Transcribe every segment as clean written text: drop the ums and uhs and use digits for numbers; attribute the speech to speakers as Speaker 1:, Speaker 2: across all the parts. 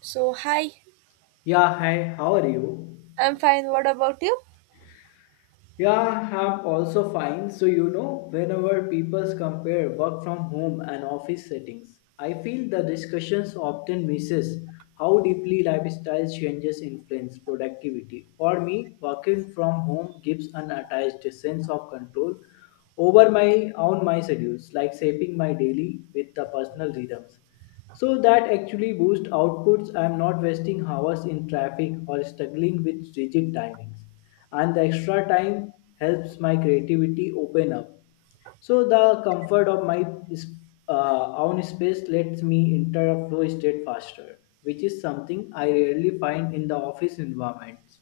Speaker 1: So, hi,
Speaker 2: Yeah, hi, how are you?
Speaker 1: I'm fine. What about you?
Speaker 2: Yeah, I'm also fine. So, whenever people compare work from home and office settings, I feel the discussions often misses how deeply lifestyle changes influence productivity. For me, working from home gives an attached sense of control over my schedules, like shaping my daily with the personal rhythms. So that actually boosts outputs. I am not wasting hours in traffic or struggling with rigid timings. And the extra time helps my creativity open up. So the comfort of my own space lets me enter a flow state faster, which is something I rarely find in the office environments.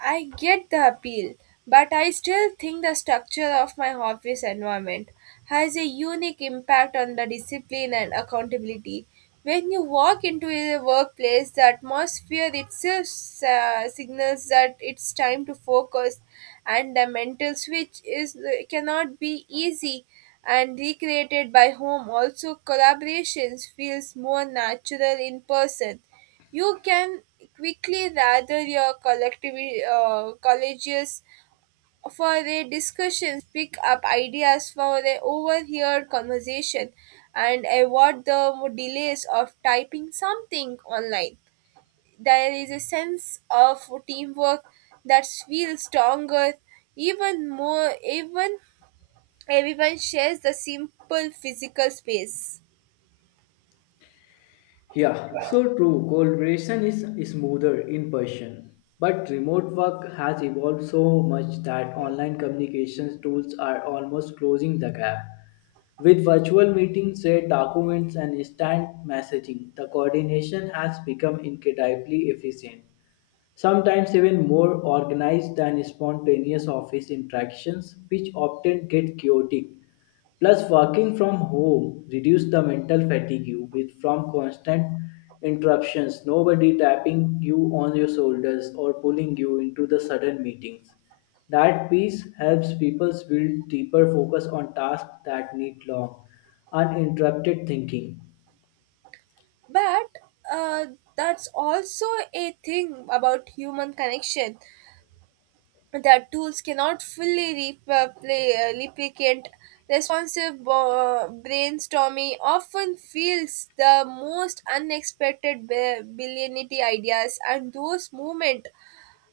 Speaker 1: I get the appeal, but I still think the structure of my office environment has a unique impact on the discipline and accountability. When you walk into a workplace, the atmosphere itself signals that it's time to focus, and the mental switch is cannot be easy and recreated by home. Also, collaborations feels more natural in person. You can quickly gather your collective colleges for a discussion, pick up ideas for an overheard conversation, and avoid the delays of typing something online. There is a sense of teamwork that feels stronger, even more, even everyone shares the simple physical space.
Speaker 2: Yeah, so true. Collaboration is smoother in person. But remote work has evolved so much that online communications tools are almost closing the gap. With virtual meetings, shared documents, and instant messaging, the coordination has become incredibly efficient, sometimes even more organized than spontaneous office interactions, which often get chaotic. Plus, working from home reduces the mental fatigue with from constant interruptions, nobody tapping you on your shoulders or pulling you into the sudden meetings. That peace helps people build deeper focus on tasks that need long, uninterrupted thinking.
Speaker 1: But uh, that's also a thing about human connection that tools cannot fully replicate. Responsive brainstorming often fields the most unexpected billionity ideas, and those moments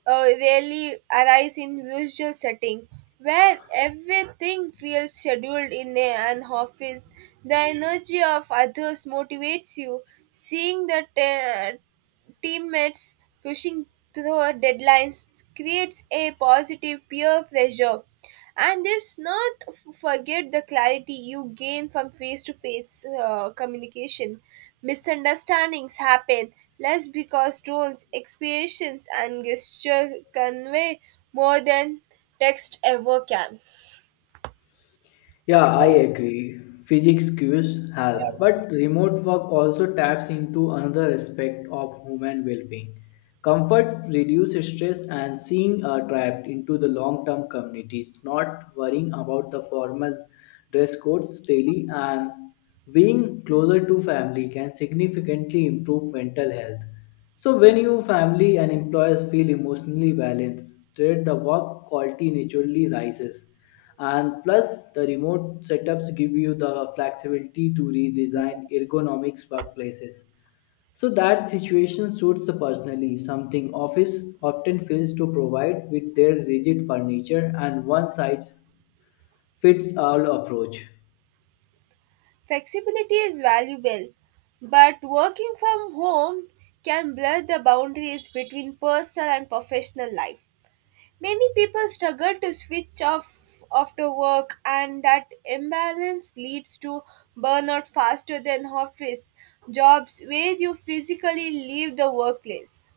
Speaker 1: rarely arise in usual setting where everything feels scheduled in an office. The energy of others motivates you, seeing the teammates pushing through deadlines creates a positive peer pressure. And this not forget the clarity you gain from face to face communication. Misunderstandings happen less because tones, expressions, and gesture convey more than text ever can.
Speaker 2: Yeah, I agree. Physics cues help, but remote work also taps into another aspect of human well-being. Comfort reduces stress and seeing are trapped into the long-term communities, not worrying about the formal dress codes daily and being closer to family can significantly improve mental health. So when your family and employers feel emotionally balanced, then the work quality naturally rises. And plus the remote setups give you the flexibility to redesign ergonomics workplaces. So that situation suits the personally, something office often fails to provide with their rigid furniture and one size fits all approach.
Speaker 1: Flexibility is valuable, but working from home can blur the boundaries between personal and professional life. Many people struggle to switch off after work, and that imbalance leads to burnout faster than office jobs where you physically leave the workplace.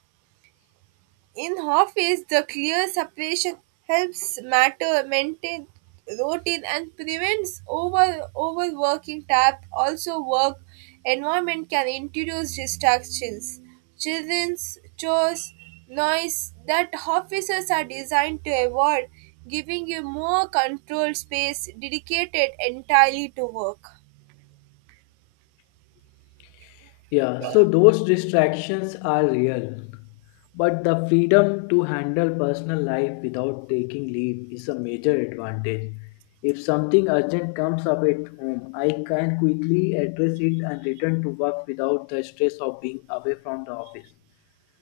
Speaker 1: In office, the clear separation helps matter maintain routine and prevents over overworking tap. Also work environment can introduce distractions, children's chores, noise that offices are designed to avoid, giving you more controlled space dedicated entirely to work.
Speaker 2: Yeah, so those distractions are real. But the freedom to handle personal life without taking leave is a major advantage. If something urgent comes up at home, I can quickly address it and return to work without the stress of being away from the office.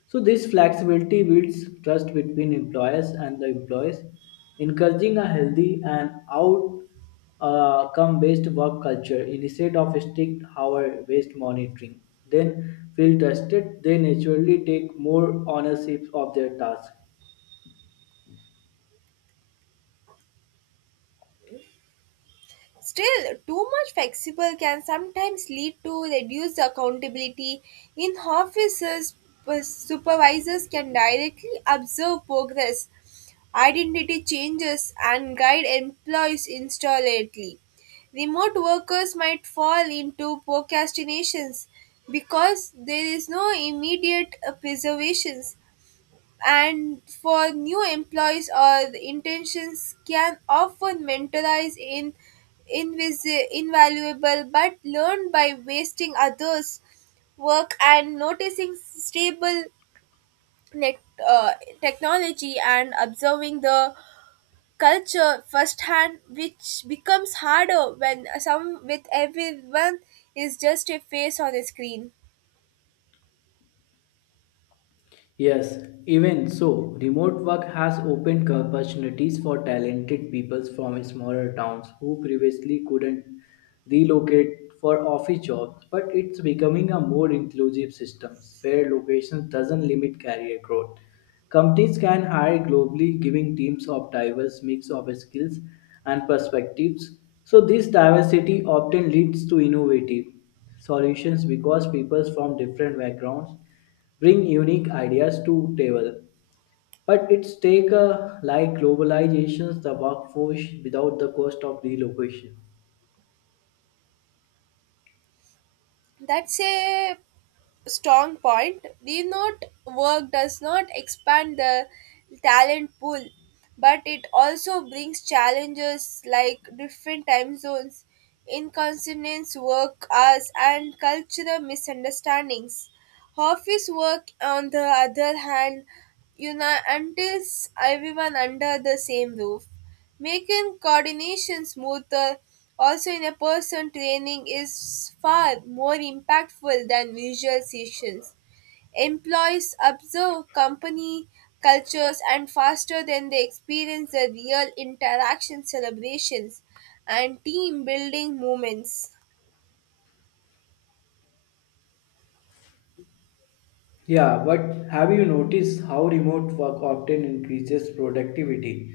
Speaker 2: So this flexibility builds trust between employers and the employees, encouraging a healthy and out come based work culture instead of strict hour based monitoring. Then feel trusted, they naturally take more ownership of their task.
Speaker 1: Still, too much flexible can sometimes lead to reduced accountability. In offices, supervisors can directly observe progress, identity changes, and guide employees instantly. Remote workers might fall into procrastinations because there is no immediate preservations. And for new employees or the intentions can often mentalize in invaluable, but learn by wasting others work and noticing stable nec- uh, technology, and observing the culture firsthand, which becomes harder when some with everyone is just a face on a screen.
Speaker 2: Yes, even so, remote work has opened opportunities for talented people from smaller towns who previously couldn't relocate for office jobs, but it's becoming a more inclusive system where location doesn't limit career growth. Companies can hire globally, giving teams of diverse mix of skills and perspectives. So this diversity often leads to innovative solutions because people from different backgrounds bring unique ideas to table. But it's take a like globalizations the workforce without the cost of relocation.
Speaker 1: That's a strong point. The note work does not expand the talent pool, but it also brings challenges like different time zones, inconsistent work hours, and cultural misunderstandings. Office work, on the other hand, unties everyone under the same roof, making coordination smoother. Also, in a person training is far more impactful than visual sessions. Employees observe company cultures and faster than they experience the real interaction celebrations and team building moments.
Speaker 2: Yeah, but have you noticed how remote work often increases productivity?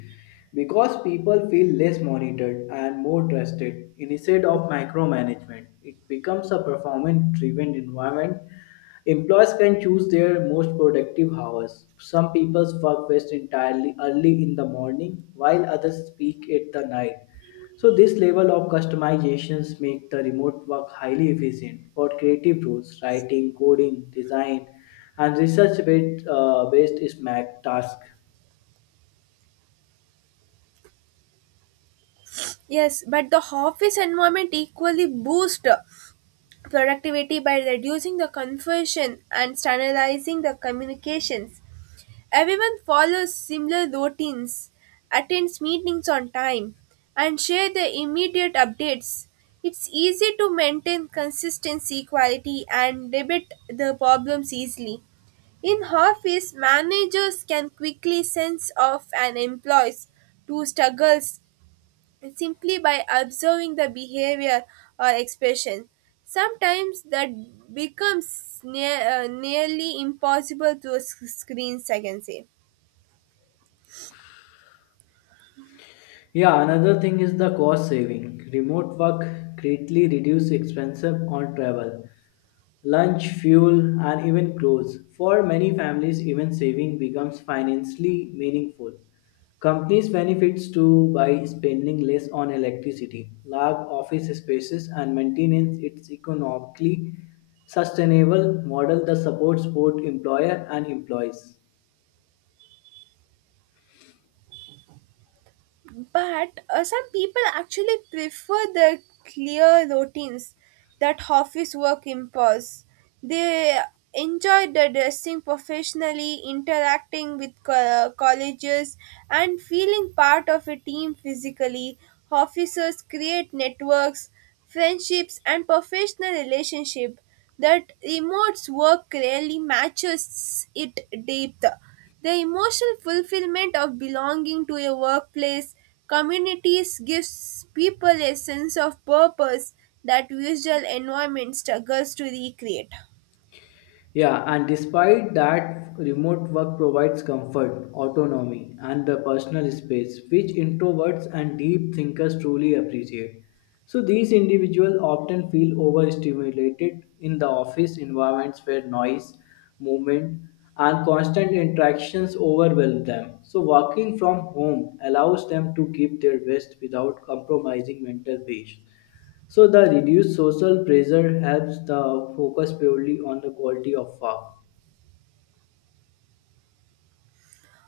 Speaker 2: Because people feel less monitored and more trusted instead of micromanagement. It becomes a performance driven environment. Employees can choose their most productive hours. Some people's work best entirely early in the morning, while others peak at the night. So this level of customizations make the remote work highly efficient for creative roles, writing, coding, design, and research-based based SMAC tasks.
Speaker 1: Yes, but the office environment equally boosts productivity by reducing the confusion and standardizing the communications. Everyone follows similar routines, attends meetings on time, and share the immediate updates. It's easy to maintain consistency, quality, and debate the problems easily. In office, managers can quickly sense of an employee's to struggles simply by observing the behavior or expression. Sometimes that becomes nearly impossible through screens, I can say.
Speaker 2: Yeah, another thing is the cost saving. Remote work greatly reduces expenses on travel, lunch, fuel, and even clothes. For many families, even saving becomes financially meaningful. Companies benefits too by spending less on electricity, large office spaces, and maintenance. It's economically sustainable model that supports both employer and employees.
Speaker 1: But some people actually prefer the clear routines that office work impose. They enjoy the dressing professionally, interacting with colleges, and feeling part of a team physically. Officers create networks, friendships, and professional relationship that remote's work rarely matches it depth. The emotional fulfillment of belonging to a workplace communities gives people a sense of purpose that visual environment struggles to recreate.
Speaker 2: Yeah, and despite that, remote work provides comfort, autonomy, and the personal space which introverts and deep thinkers truly appreciate. So, these individuals often feel overstimulated in the office environments where noise, movement, and constant interactions overwhelm them. So, working from home allows them to give their best without compromising mental peace. So the reduced social pressure helps the focus purely on the quality of work.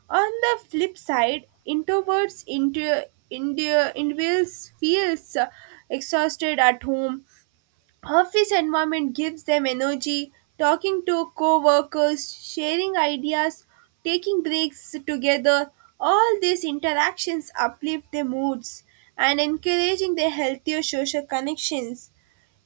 Speaker 1: On the flip side, introverts into India individuals feels exhausted at home. Office environment gives them energy, talking to co-workers, sharing ideas, taking breaks together. All these interactions uplift their moods and encouraging their healthier social connections.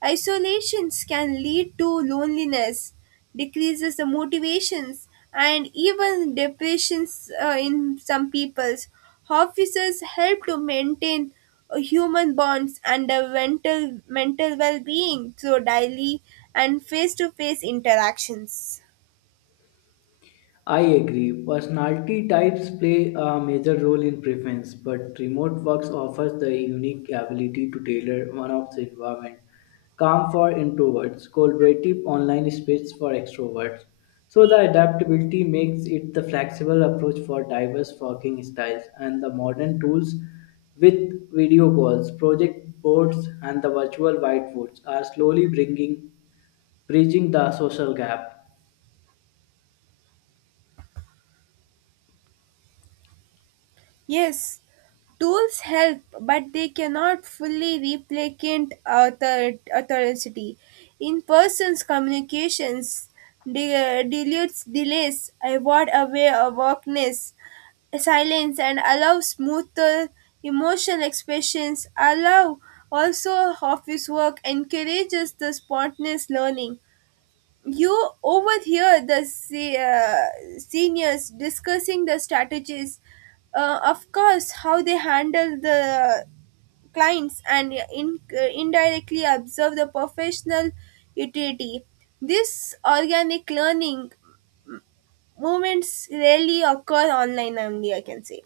Speaker 1: Isolations can lead to loneliness, decreases the motivations, and even depressions in some peoples. Officers help to maintain human bonds and a mental well-being through daily and face-to-face interactions.
Speaker 2: I agree. Personality types play a major role in preference, but remote works offers the unique ability to tailor one of the environment. Calm for introverts, collaborative online space for extroverts. So the adaptability makes it the flexible approach for diverse working styles and the modern tools with video calls, project boards and the virtual whiteboards are slowly bringing bridging the social gap.
Speaker 1: Yes, tools help, but they cannot fully replicate authority. In persons, communications dilutes delays, avoid away awakeness, silence, and allow smoother emotional expressions. Allow also office work encourages the spontaneous learning. You overhear the seniors discussing the strategies, of course how they handle the clients, and indirectly observe the professional utility. This organic learning moments rarely occur online, only I can say.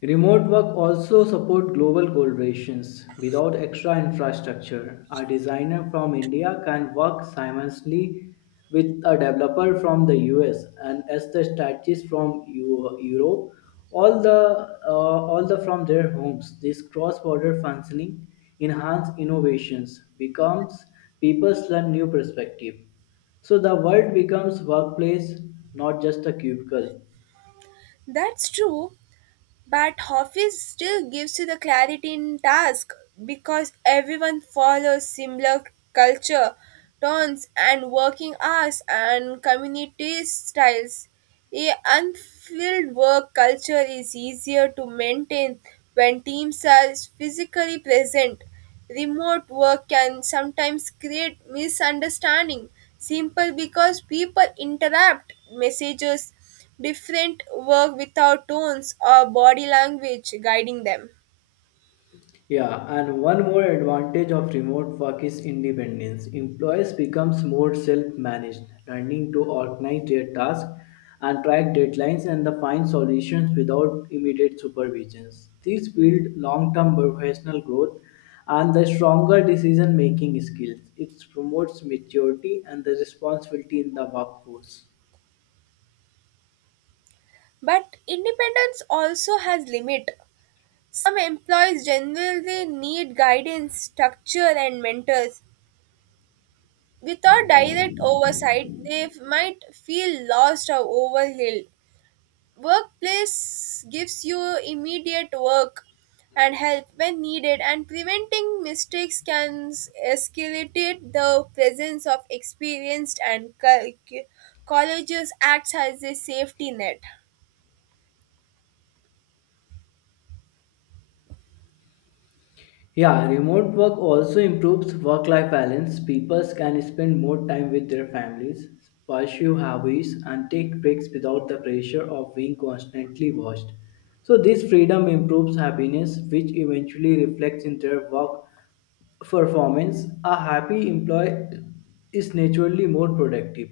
Speaker 2: Remote work also support global collaborations without extra infrastructure. A designer from India can work simultaneously with a developer from the US and as the strategist from Europe, all the from their homes. This cross-border functioning enhance innovations, becomes people learn new perspective. So the world becomes workplace, not just a cubicle.
Speaker 1: That's true. But Office still gives you the clarity in task because everyone follows similar culture, tones, and working hours and community styles. A unfilled work culture is easier to maintain when teams are physically present. Remote work can sometimes create misunderstanding, simple because people interrupt messages different work without tones or body language guiding them.
Speaker 2: Yeah, and one more advantage of remote work is independence. Employees becomes more self-managed, learning to organize their tasks and track deadlines and the find solutions without immediate supervisions. This build long-term professional growth and the stronger decision-making skills. It promotes maturity and the responsibility in the workforce.
Speaker 1: But independence also has limit. Some employees generally need guidance, structure and mentors. Without direct oversight, they might feel lost or overwhelmed. Workplace gives you immediate work and help when needed, and preventing mistakes can escalate. The presence of experienced and colleges acts as a safety net.
Speaker 2: Yeah, remote work also improves work life balance. People can spend more time with their families, pursue hobbies, and take breaks without the pressure of being constantly watched. So, this freedom improves happiness, which eventually reflects in their work performance. A happy employee is naturally more productive.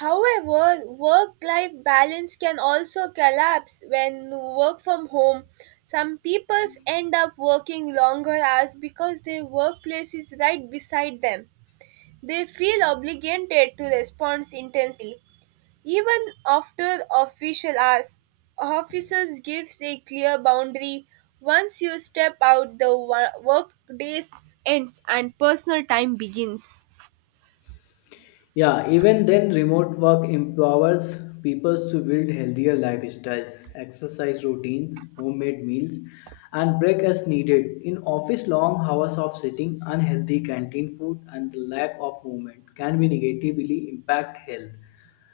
Speaker 1: However, work life balance can also collapse when work from home. Some people end up working longer hours because their workplace is right beside them. They feel obligated to respond intensely even after official hours. Officers gives a clear boundary. Once you step out, the work day ends and personal time begins.
Speaker 2: Yeah, even then, remote work empowers people to build healthier lifestyles, exercise routines, homemade meals, and break as needed. In office, long hours of sitting, unhealthy canteen food, and the lack of movement can be negatively impact health.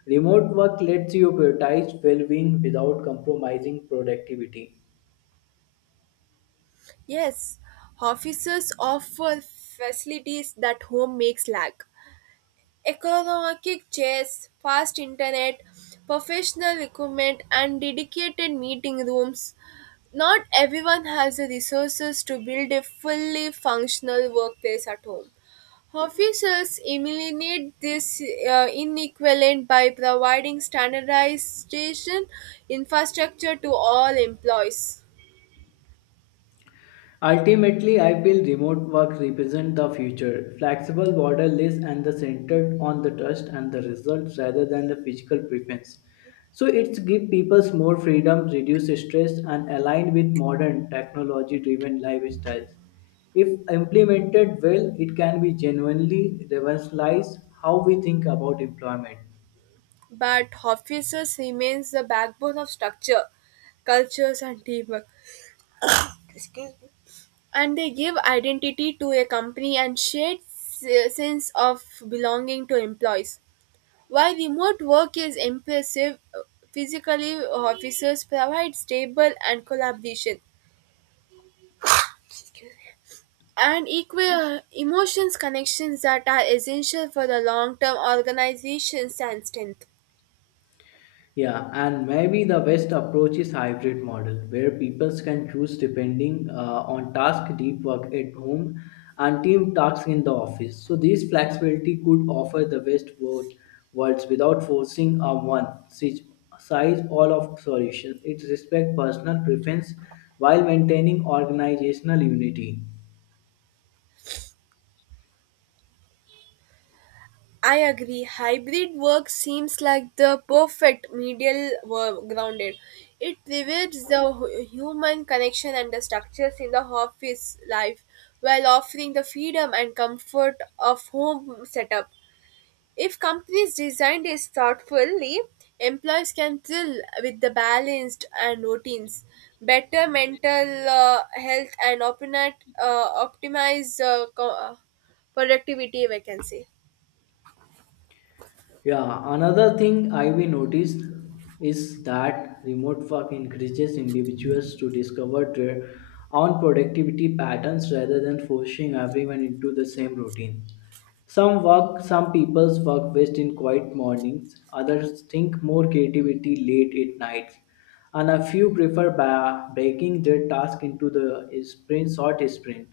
Speaker 2: Remote work lets you prioritize well-being without compromising productivity.
Speaker 1: Yes, officers offer facilities that home makes lack. Economic chairs, fast internet, professional equipment, and dedicated meeting rooms. Not everyone has the resources to build a fully functional workplace at home. Officials eliminate this inequivalent by providing standardization infrastructure to all employees.
Speaker 2: Ultimately, I feel remote work represents the future, flexible, borderless, and the centered on the trust and the results rather than the physical preference. So it gives people more freedom, reduce stress, and align with modern technology-driven lifestyles. If implemented well, it can be genuinely revolutionize how we think about employment.
Speaker 1: But officers remains the backbone of structure, cultures, and teamwork, and they give identity to a company and shared sense of belonging to employees. While remote work is impressive, physically officers provide stable and collaboration and equal emotions connections that are essential for the long-term organization's and strength.
Speaker 2: Yeah, and maybe the best approach is hybrid model where people can choose depending on task, deep work at home, and team tasks in the office. So this flexibility could offer the best both worlds without forcing a size all of solution. It respects personal preference while maintaining organizational unity.
Speaker 1: I agree. Hybrid work seems like the perfect medial grounded. It reveals the human connection and the structures in the office life while offering the freedom and comfort of home setup. If companies designed is thoughtfully, employees can thrill with the balanced and routines, better mental health, and opinat, optimize productivity, if I can say.
Speaker 2: Yeah, another thing I will notice is that remote work encourages individuals to discover their own productivity patterns rather than forcing everyone into the same routine. Some people's work best in quiet mornings, others think more creativity late at night, and a few prefer breaking their task into the short sprint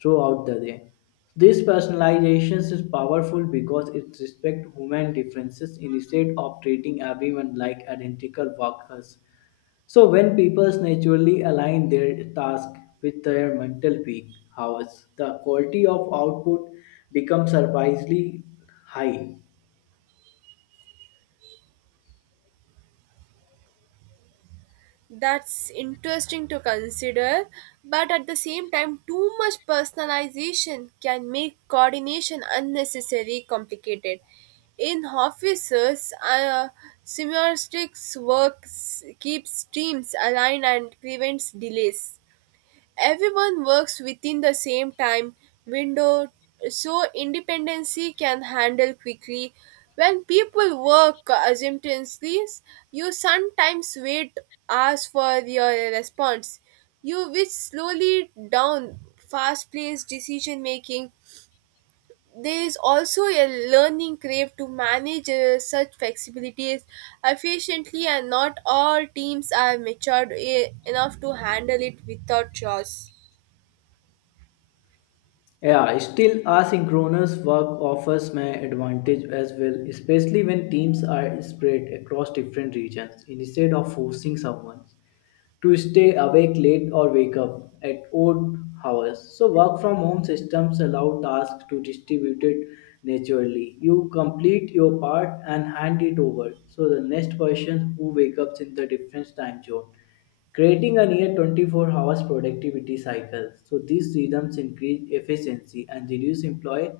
Speaker 2: throughout the day. This personalization is powerful because it respects human differences instead of treating everyone like identical workers. So when people naturally align their task with their mental peak hours, the quality of output becomes surprisingly high.
Speaker 1: That's interesting to consider, but at the same time too much personalization can make coordination unnecessarily complicated. In offices semiotics works keeps teams aligned and prevents delays. Everyone works within the same time window, so independency can handle quickly. When people work assumptively, you sometimes wait hours for your response. You which slowly down fast-paced decision making. There is also a learning crave to manage such flexibilities efficiently, and not all teams are matured enough to handle it without chaos.
Speaker 2: Yeah, still asynchronous work offers my advantage as well, especially when teams are spread across different regions instead of forcing someone to stay awake late or wake up at odd hours. So work from home systems allow tasks to distribute it naturally. You complete your part and hand it over. So the next person who wakes up in the different time zone, creating a near 24 hours productivity cycle. So these rhythms increase efficiency and reduce employee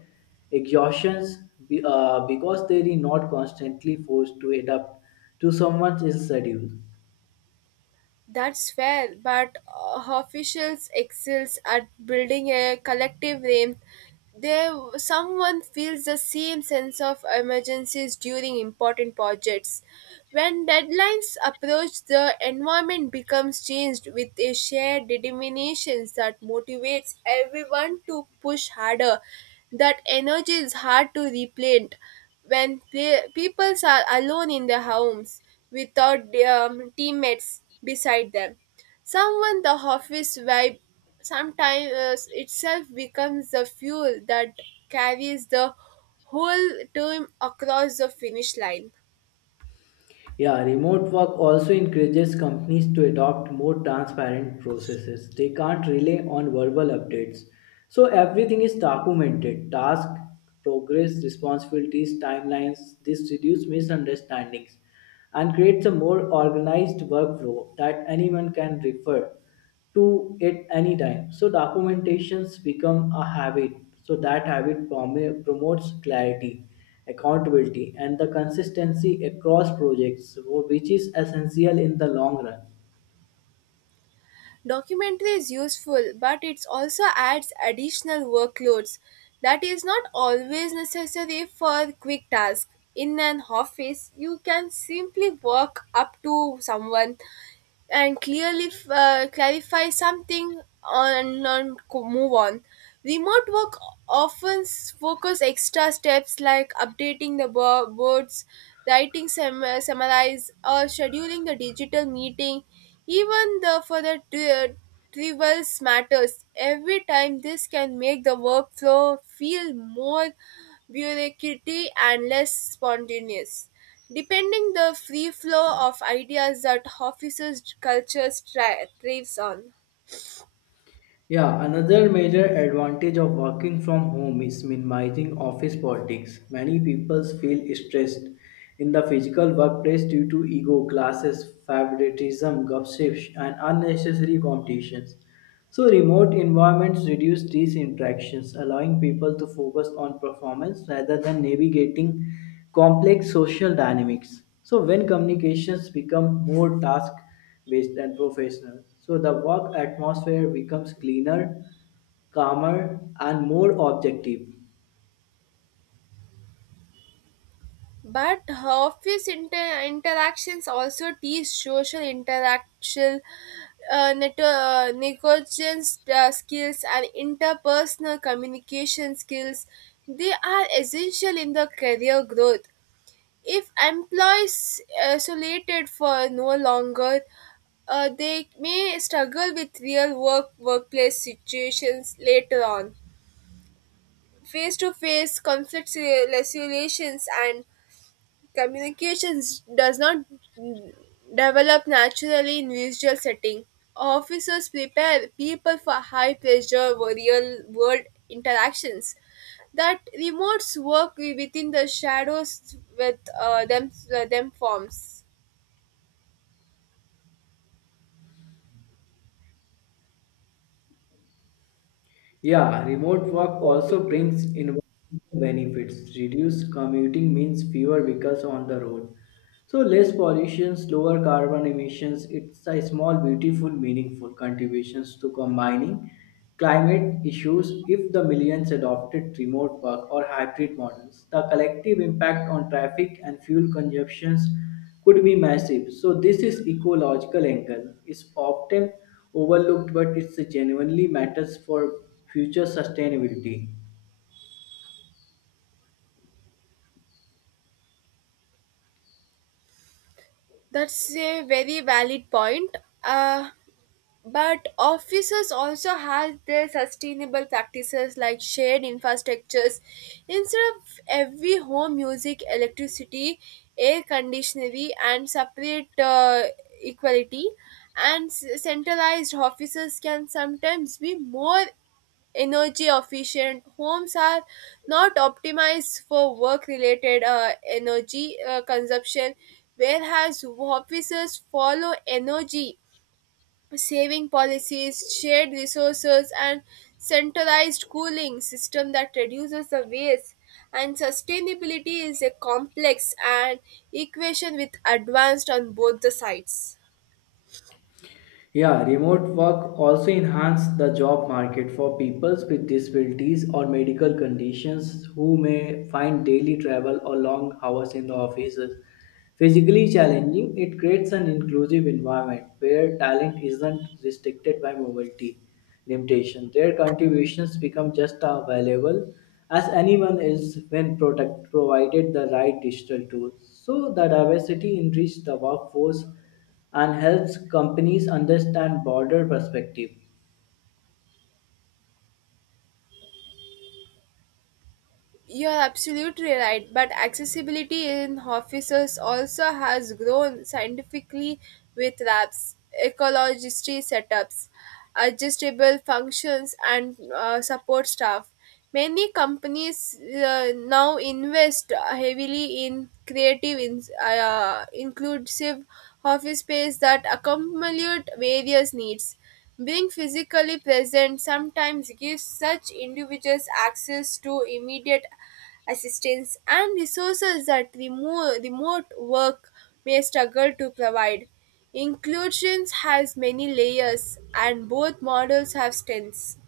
Speaker 2: exhaustions because they are not constantly forced to adapt to someone else's schedule.
Speaker 1: That's fair, but officials excels at building a collective name. There, someone feels the same sense of emergencies during important projects. When deadlines approach, the environment becomes changed with a shared determination that motivates everyone to push harder. That energy is hard to replant when peoples are alone in their homes without teammates beside them. Someone the office vibe sometimes itself becomes the fuel that carries the whole team across the finish line.
Speaker 2: Yeah, remote work also encourages companies to adopt more transparent processes. They can't rely on verbal updates. So everything is documented task, progress, responsibilities, timelines. This reduces misunderstandings and creates a more organized workflow that anyone can refer to it anytime. So documentations become a habit. So that habit promotes clarity, accountability, and the consistency across projects, which is essential in the long run.
Speaker 1: Documentary is useful, but it also adds additional workloads that is not always necessary for quick tasks. In an office, you can simply walk up to someone and clearly clarify something on, move on. Remote work often focus extra steps like updating the boards, writing summarize, or scheduling the digital meeting even the for the trivial matters every time. This can make the workflow feel more bureaucratic and less spontaneous, depending the free flow of ideas that offices culture thrives on.
Speaker 2: Yeah, another major advantage of working from home is minimizing office politics. Many people feel stressed in the physical workplace due to ego, classes, favoritism, gossips, and unnecessary competitions. So, remote environments reduce these interactions, allowing people to focus on performance rather than navigating complex social dynamics. So, when communications become more task based and professional. So the work atmosphere becomes cleaner, calmer, and more objective.
Speaker 1: But office interactions also teach social interaction, negotiations skills, and interpersonal communication skills. They are essential in the career growth if employees isolated for no longer, they may struggle with real work workplace situations later on. Face to face conflicts resolutions and communications does not mm, develop naturally in visual setting. Officers prepare people for high pressure real world interactions that remotes work within the shadows with them forms.
Speaker 2: Yeah, remote work also brings environmental benefits. Reduced commuting means fewer vehicles on the road. So less pollution, lower carbon emissions. It's a small, beautiful, meaningful contributions to combining climate issues if the millions adopted remote work or hybrid models. The collective impact on traffic and fuel consumptions could be massive. So, this is ecological angle is often overlooked, but it genuinely matters for future sustainability.
Speaker 1: That's a very valid point. Uh, But offices also have their sustainable practices like shared infrastructures. Instead of every home using electricity, air conditioning, and separate equality, and centralized offices can sometimes be more energy efficient. Homes are not optimized for work-related energy consumption, whereas offices follow energy saving policies, shared resources, and centralized cooling system that reduces the waste. And sustainability is a complex and equation with advanced on both the sides.
Speaker 2: Yeah, remote work also enhances the job market for people with disabilities or medical conditions who may find daily travel or long hours in the offices physically challenging. It creates an inclusive environment where talent isn't restricted by mobility limitation. Their contributions become just as valuable as anyone else when product provided the right digital tools. So the diversity enriches the workforce and helps companies understand broader perspective.
Speaker 1: You're absolutely right, but accessibility in offices also has grown scientifically with labs, ecologistry setups, adjustable functions, and support staff. Many companies now invest heavily in creative, inclusive office space that accommodate various needs. Being physically present sometimes gives such individuals access to immediate assistance and resources that remote work may struggle to provide. Inclusion has many layers, and both models have strengths.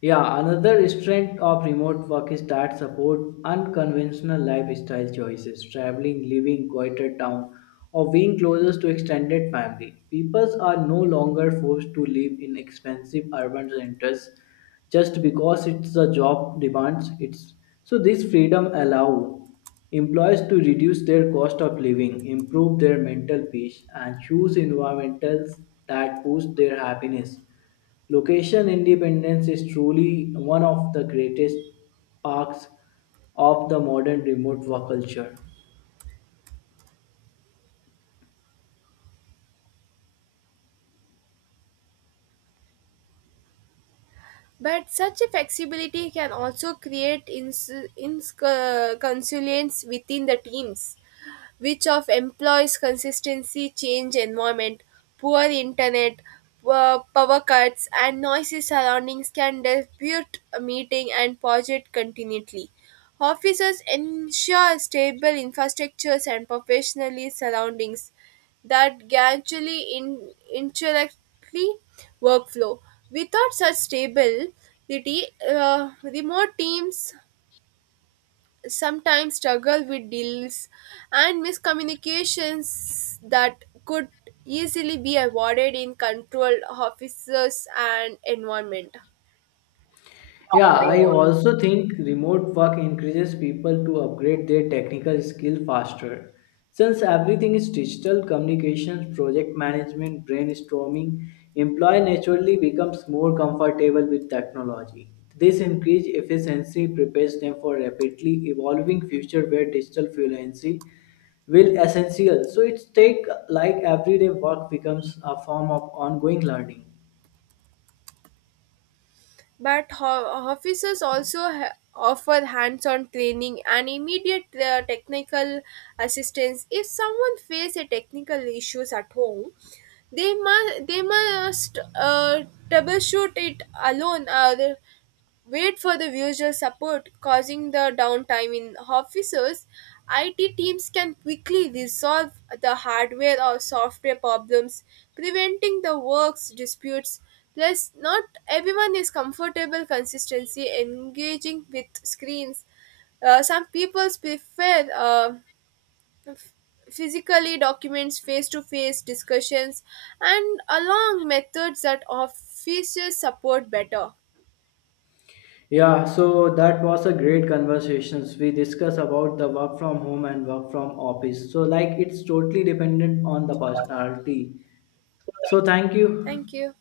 Speaker 2: Yeah, another strength of remote work is that support unconventional lifestyle choices, traveling, living quieter town, or being closer to extended family. People are no longer forced to live in expensive urban centers just because it's the job demands it's so this freedom allow employees to reduce their cost of living, improve their mental peace, and choose environments that boost their happiness. Location independence is truly one of the greatest parks of the modern remote work culture.
Speaker 1: But such a flexibility can also create inconsistencies within the teams, which of employees consistency change environment. Poor internet, poor power cuts, and noisy surroundings can disrupt a meeting and project continuity. Officers ensure stable infrastructures and professionally surroundings that gradually indirectly workflow. Without such stability, remote teams sometimes struggle with deals and miscommunications that could easily be avoided in control officers and environment.
Speaker 2: Yeah, I also think remote work encourages people to upgrade their technical skill faster. Since everything is digital communications, project management, brainstorming, employee naturally becomes more comfortable with technology. This increased efficiency prepares them for rapidly evolving future where digital fluency will essential so it's take like everyday work becomes a form of ongoing learning.
Speaker 1: But officers also offer hands-on training and immediate technical assistance. If someone face a technical issues at home, they must they must troubleshoot it alone, wait for the usual support causing the downtime. In offices, it teams can quickly resolve the hardware or software problems, preventing the works disputes. Plus not everyone is comfortable consistency engaging with screens. Some people prefer f- physically documents, face to face discussions, and along methods that offices support better.
Speaker 2: Yeah, so that was a great conversations we discuss about the work from home and work from office so like it's totally dependent on the personality. So thank you.
Speaker 1: Thank you.